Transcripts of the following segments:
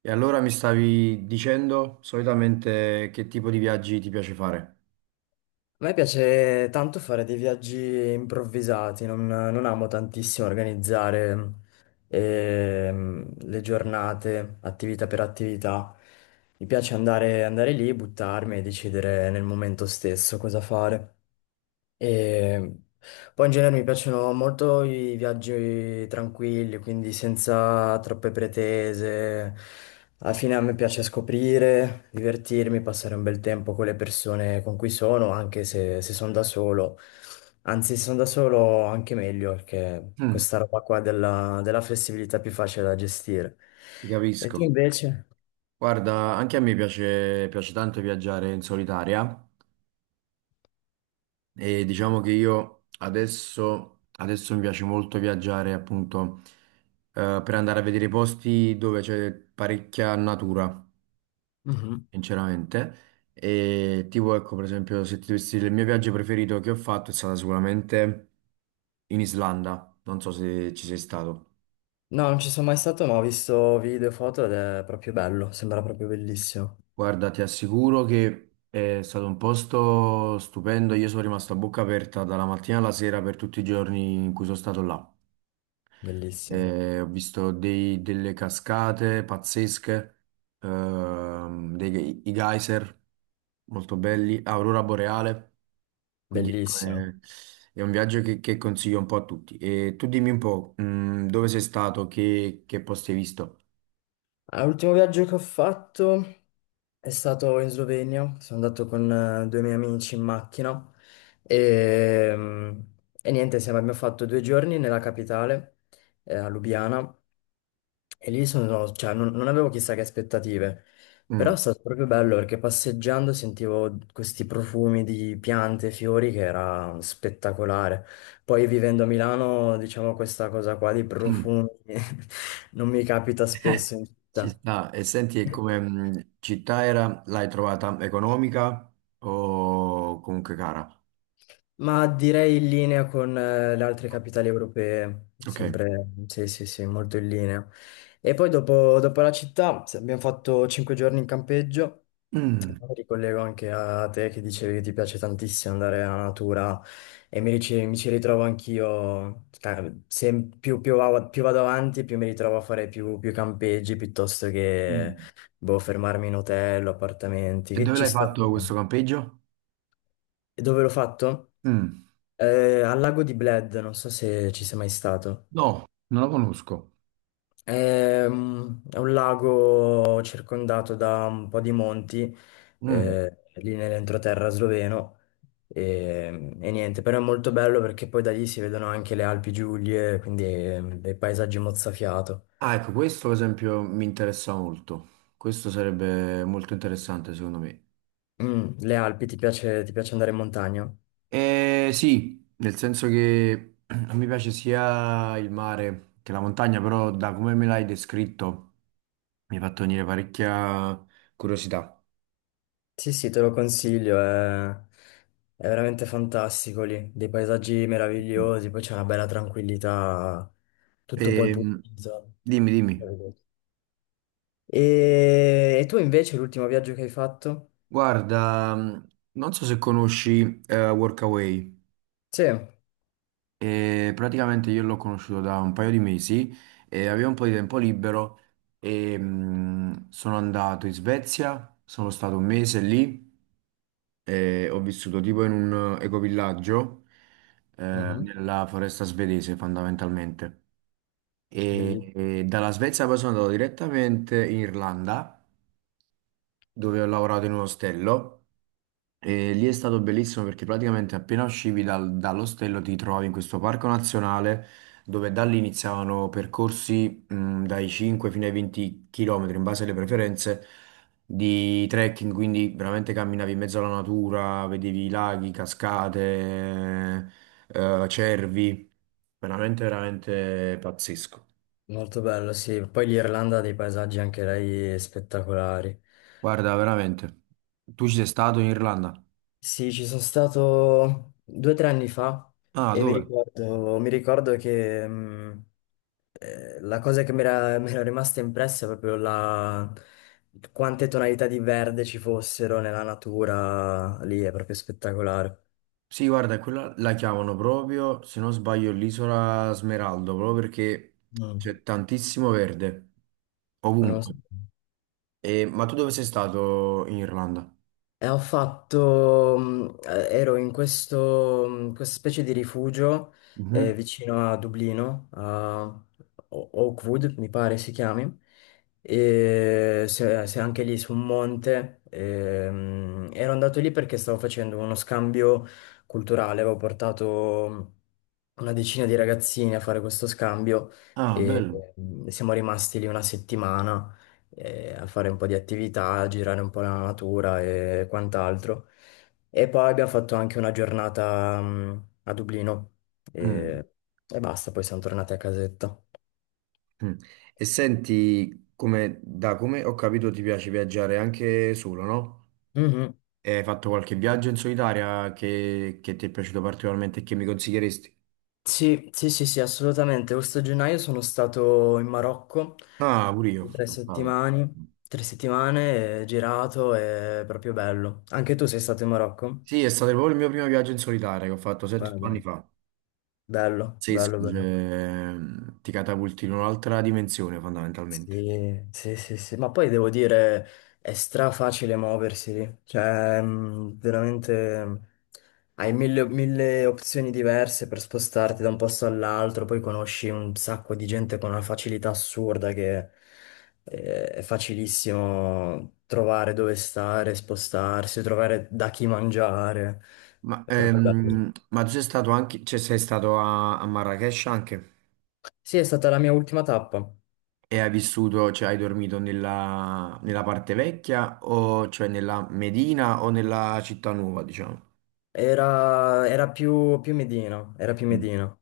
E allora mi stavi dicendo solitamente che tipo di viaggi ti piace fare? A me piace tanto fare dei viaggi improvvisati, non amo tantissimo organizzare le giornate, attività per attività. Mi piace andare lì, buttarmi e decidere nel momento stesso cosa fare. E poi in genere mi piacciono molto i viaggi tranquilli, quindi senza troppe pretese. Alla fine a me piace scoprire, divertirmi, passare un bel tempo con le persone con cui sono, anche se sono da solo. Anzi, se sono da solo anche meglio, perché Mm, questa roba qua della flessibilità è più facile da gestire. ti E capisco. tu invece? Guarda, anche a me piace, piace tanto viaggiare in solitaria e diciamo che io adesso mi piace molto viaggiare appunto per andare a vedere posti dove c'è parecchia natura, Mhm. sinceramente. E tipo, ecco, per esempio, se ti dovessi dire il mio viaggio preferito che ho fatto è stato sicuramente in Islanda. Non so se ci sei stato. No, non ci sono mai stato, ma ho visto video e foto ed è proprio bello, sembra proprio bellissimo. Guarda, ti assicuro che è stato un posto stupendo. Io sono rimasto a bocca aperta dalla mattina alla sera per tutti i giorni in cui sono stato là. Bellissimo. Ho visto delle cascate pazzesche, dei, i geyser molto belli, Aurora Boreale. Quindi ecco, Bellissimo. È un viaggio che consiglio un po' a tutti. E tu dimmi un po', dove sei stato, che posti hai visto? Ah, l'ultimo viaggio che ho fatto è stato in Slovenia. Sono andato con due miei amici in macchina e, mm, e niente, abbiamo fatto due giorni nella capitale, a Lubiana. E lì cioè, non avevo chissà che aspettative, però è stato proprio bello perché passeggiando sentivo questi profumi di piante e fiori che era spettacolare. Poi vivendo a Milano, diciamo, questa cosa qua di Mm. profumi non mi capita spesso in città. Ah, e senti, e come città era, l'hai trovata economica o comunque cara? Ma direi in linea con le altre capitali europee, Ok. sempre, sì, sì, sì, molto in linea. E poi dopo la città abbiamo fatto 5 giorni in campeggio. Mm. Mi ricollego anche a te che dicevi che ti piace tantissimo andare alla natura e mi ci ritrovo anch'io, più vado avanti più mi ritrovo a fare più campeggi piuttosto che Mm. boh, fermarmi in hotel o appartamenti, E che dove ci l'hai sta. fatto questo campeggio? E dove l'ho fatto? Mm. Al lago di Bled, non so se ci sei mai stato. No, non lo conosco. È un lago circondato da un po' di monti, Mm. Lì nell'entroterra sloveno. E niente, però è molto bello perché poi da lì si vedono anche le Alpi Giulie, quindi dei paesaggi mozzafiato. ah, ecco, questo ad esempio mi interessa molto. Questo sarebbe molto interessante secondo me. Le Alpi, ti piace andare in montagna? Sì, nel senso che a me piace sia il mare che la montagna, però da come me l'hai descritto mi hai fatto venire parecchia curiosità. Sì, sì, te lo consiglio, è veramente fantastico lì, dei paesaggi meravigliosi, poi c'è una bella tranquillità, tutto poi Ehm, pulito. Dimmi. E tu invece l'ultimo viaggio che hai fatto? Guarda, non so se conosci Workaway. Sì. Praticamente io l'ho conosciuto da un paio di mesi e avevo un po' di tempo libero e sono andato in Svezia, sono stato un mese lì e ho vissuto tipo in un ecovillaggio Mhm. nella foresta svedese fondamentalmente. E, Bellissimo. e dalla Svezia poi sono andato direttamente in Irlanda dove ho lavorato in un ostello. E lì è stato bellissimo perché praticamente appena uscivi dall'ostello ti trovavi in questo parco nazionale dove da lì iniziavano percorsi dai 5 fino ai 20 km in base alle preferenze di trekking, quindi veramente camminavi in mezzo alla natura, vedevi laghi, cascate, cervi, veramente pazzesco. Molto bello, sì. Poi l'Irlanda ha dei paesaggi anche lei spettacolari. Guarda, veramente. Tu ci sei stato in Irlanda? Sì, ci sono stato due o tre anni fa Ah, e mi dove? ricordo, mi ricordo che la cosa che mi era rimasta impressa è proprio quante tonalità di verde ci fossero nella natura lì, è proprio spettacolare. Sì, guarda, quella la chiamano proprio, se non sbaglio, l'isola Smeraldo, proprio perché Mm. c'è tantissimo verde, Non lo so. ovunque. Ma tu dove sei stato in Irlanda? E ero in questa specie di rifugio Mhm. vicino a Dublino, a Oakwood mi pare si chiami, e se anche lì su un monte. E, ero andato lì perché stavo facendo uno scambio culturale, avevo portato una decina di ragazzini a fare questo scambio Ah, e bello. Siamo rimasti lì una settimana a fare un po' di attività, a girare un po' la natura e quant'altro. E poi abbiamo fatto anche una giornata, a Dublino Mm, e, e basta, poi siamo tornati a casetta. mm. E senti, come, da come ho capito ti piace viaggiare anche solo, no? Mhm. E hai fatto qualche viaggio in solitaria che ti è piaciuto particolarmente e che mi consiglieresti? Sì, sì, sì, sì, assolutamente. Questo gennaio sono stato in Marocco Ah, pure io tre sono stato. settimane, tre settimane, girato, è proprio bello. Anche tu sei stato in Marocco? Sì, è stato proprio il mio primo viaggio in solitaria che ho fatto 7-8 anni Vabbè, fa. bello, Sì, bello, scusa, bello. Ti catapulti in un'altra dimensione fondamentalmente. Sì, sì, sì, sì, ma poi devo dire, è stra facile muoversi lì, cioè veramente hai mille, mille opzioni diverse per spostarti da un posto all'altro, poi conosci un sacco di gente con una facilità assurda che è facilissimo trovare dove stare, spostarsi, trovare da chi mangiare, Ma è certo. proprio bello. Ma tu sei stato anche, cioè sei stato a, a Marrakech anche Sì, è stata la mia ultima tappa, e hai vissuto, cioè hai dormito nella, nella parte vecchia o cioè nella Medina o nella città nuova, diciamo? era più Medina, era più Mm. Medina,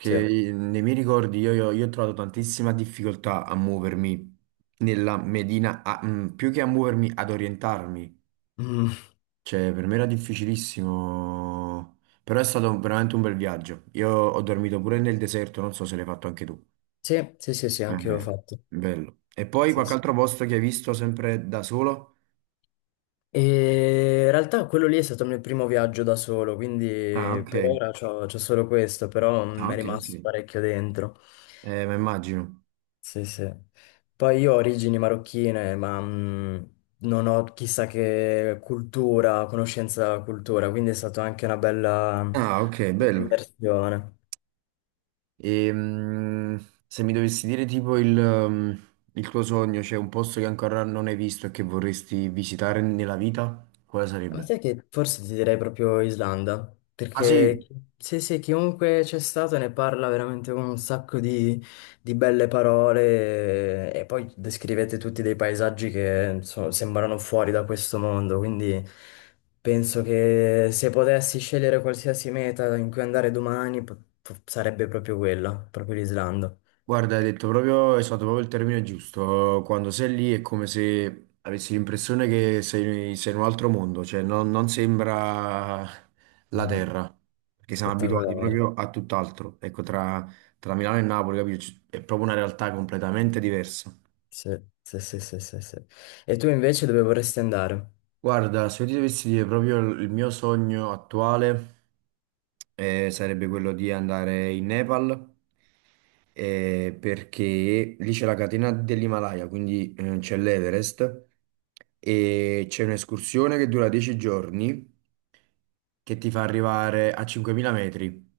sì. nei miei ricordi io ho trovato tantissima difficoltà a muovermi nella Medina, più che a muovermi, ad orientarmi. Mm. Cioè, per me era difficilissimo, però è stato veramente un bel viaggio. Io ho dormito pure nel deserto, non so se l'hai fatto anche tu. Sì, sì, sì, sì, anche io l'ho Eh, fatto. bello. E poi Sì, qualche sì. altro posto che hai visto sempre da solo? E in realtà quello lì è stato il mio primo viaggio da solo, quindi Ah, ok. per ora c'ho solo questo, però Ah, mi è ok, ok. rimasto parecchio dentro. Ma immagino. Sì, sì. Poi io ho origini marocchine, ma non ho chissà che cultura, conoscenza della cultura, quindi è stata anche una bella Ah, ok, bello. immersione. E, mm, se mi dovessi dire tipo il, mm, il tuo sogno, c'è un posto che ancora non hai visto e che vorresti visitare nella vita, quale Ma sarebbe? sai che forse ti direi proprio Islanda, Ah sì, perché sì, sì, chiunque c'è stato ne parla veramente con un sacco di belle parole e poi descrivete tutti dei paesaggi che insomma, sembrano fuori da questo mondo, quindi penso che se potessi scegliere qualsiasi meta in cui andare domani sarebbe proprio quella, proprio l'Islanda. guarda, hai detto proprio, esatto, proprio il termine giusto. Quando sei lì è come se avessi l'impressione che sei, sei in un altro mondo, cioè non, non sembra la Mm, terra, perché siamo abituati Spettacolare. proprio a tutt'altro. Ecco, tra, tra Milano e Napoli, capito? È proprio una realtà completamente diversa. Sì, sì, sì, sì, sì, sì. E tu invece dove vorresti andare? Guarda, se io ti dovessi dire proprio il mio sogno attuale, sarebbe quello di andare in Nepal perché lì c'è la catena dell'Himalaya, quindi c'è l'Everest e c'è un'escursione che dura 10 giorni che ti fa arrivare a 5000 metri.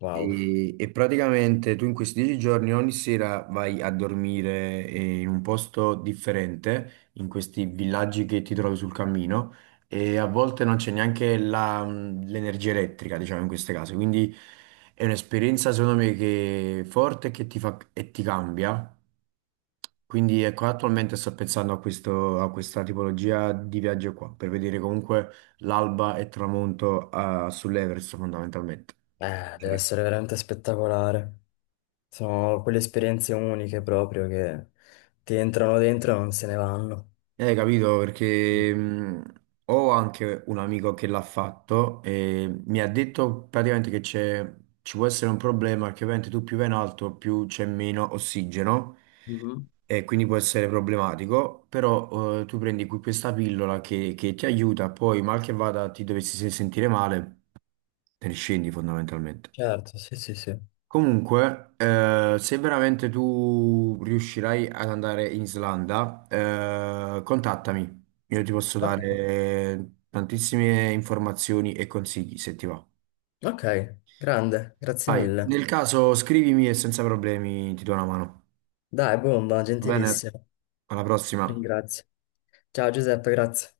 Wow. E praticamente tu in questi dieci giorni ogni sera vai a dormire in un posto differente, in questi villaggi che ti trovi sul cammino, e a volte non c'è neanche l'energia elettrica, diciamo, in queste case. Quindi è un'esperienza, secondo me, che è forte e che ti fa, e ti cambia. Quindi ecco, attualmente sto pensando a questo, a questa tipologia di viaggio qua, per vedere comunque l'alba e il tramonto sull'Everest fondamentalmente. Deve essere veramente spettacolare. Sono quelle esperienze uniche proprio che ti entrano dentro e non se ne vanno. Capito, perché ho anche un amico che l'ha fatto e mi ha detto praticamente che c'è, ci può essere un problema, che ovviamente tu più vai in alto più c'è meno ossigeno Mhm. e quindi può essere problematico, però tu prendi qui questa pillola che ti aiuta, poi mal che vada ti dovessi sentire male, te ne scendi fondamentalmente. Certo, sì, sì, sì. Comunque, se veramente tu riuscirai ad andare in Islanda, contattami. Io ti posso Ok, dare tantissime informazioni e consigli se ti va. ok, grande, grazie Vai, mille. nel caso scrivimi e senza problemi ti do una mano. Dai, bomba, Va bene? gentilissimo. Alla prossima. Ringrazio. Ciao Giuseppe, grazie.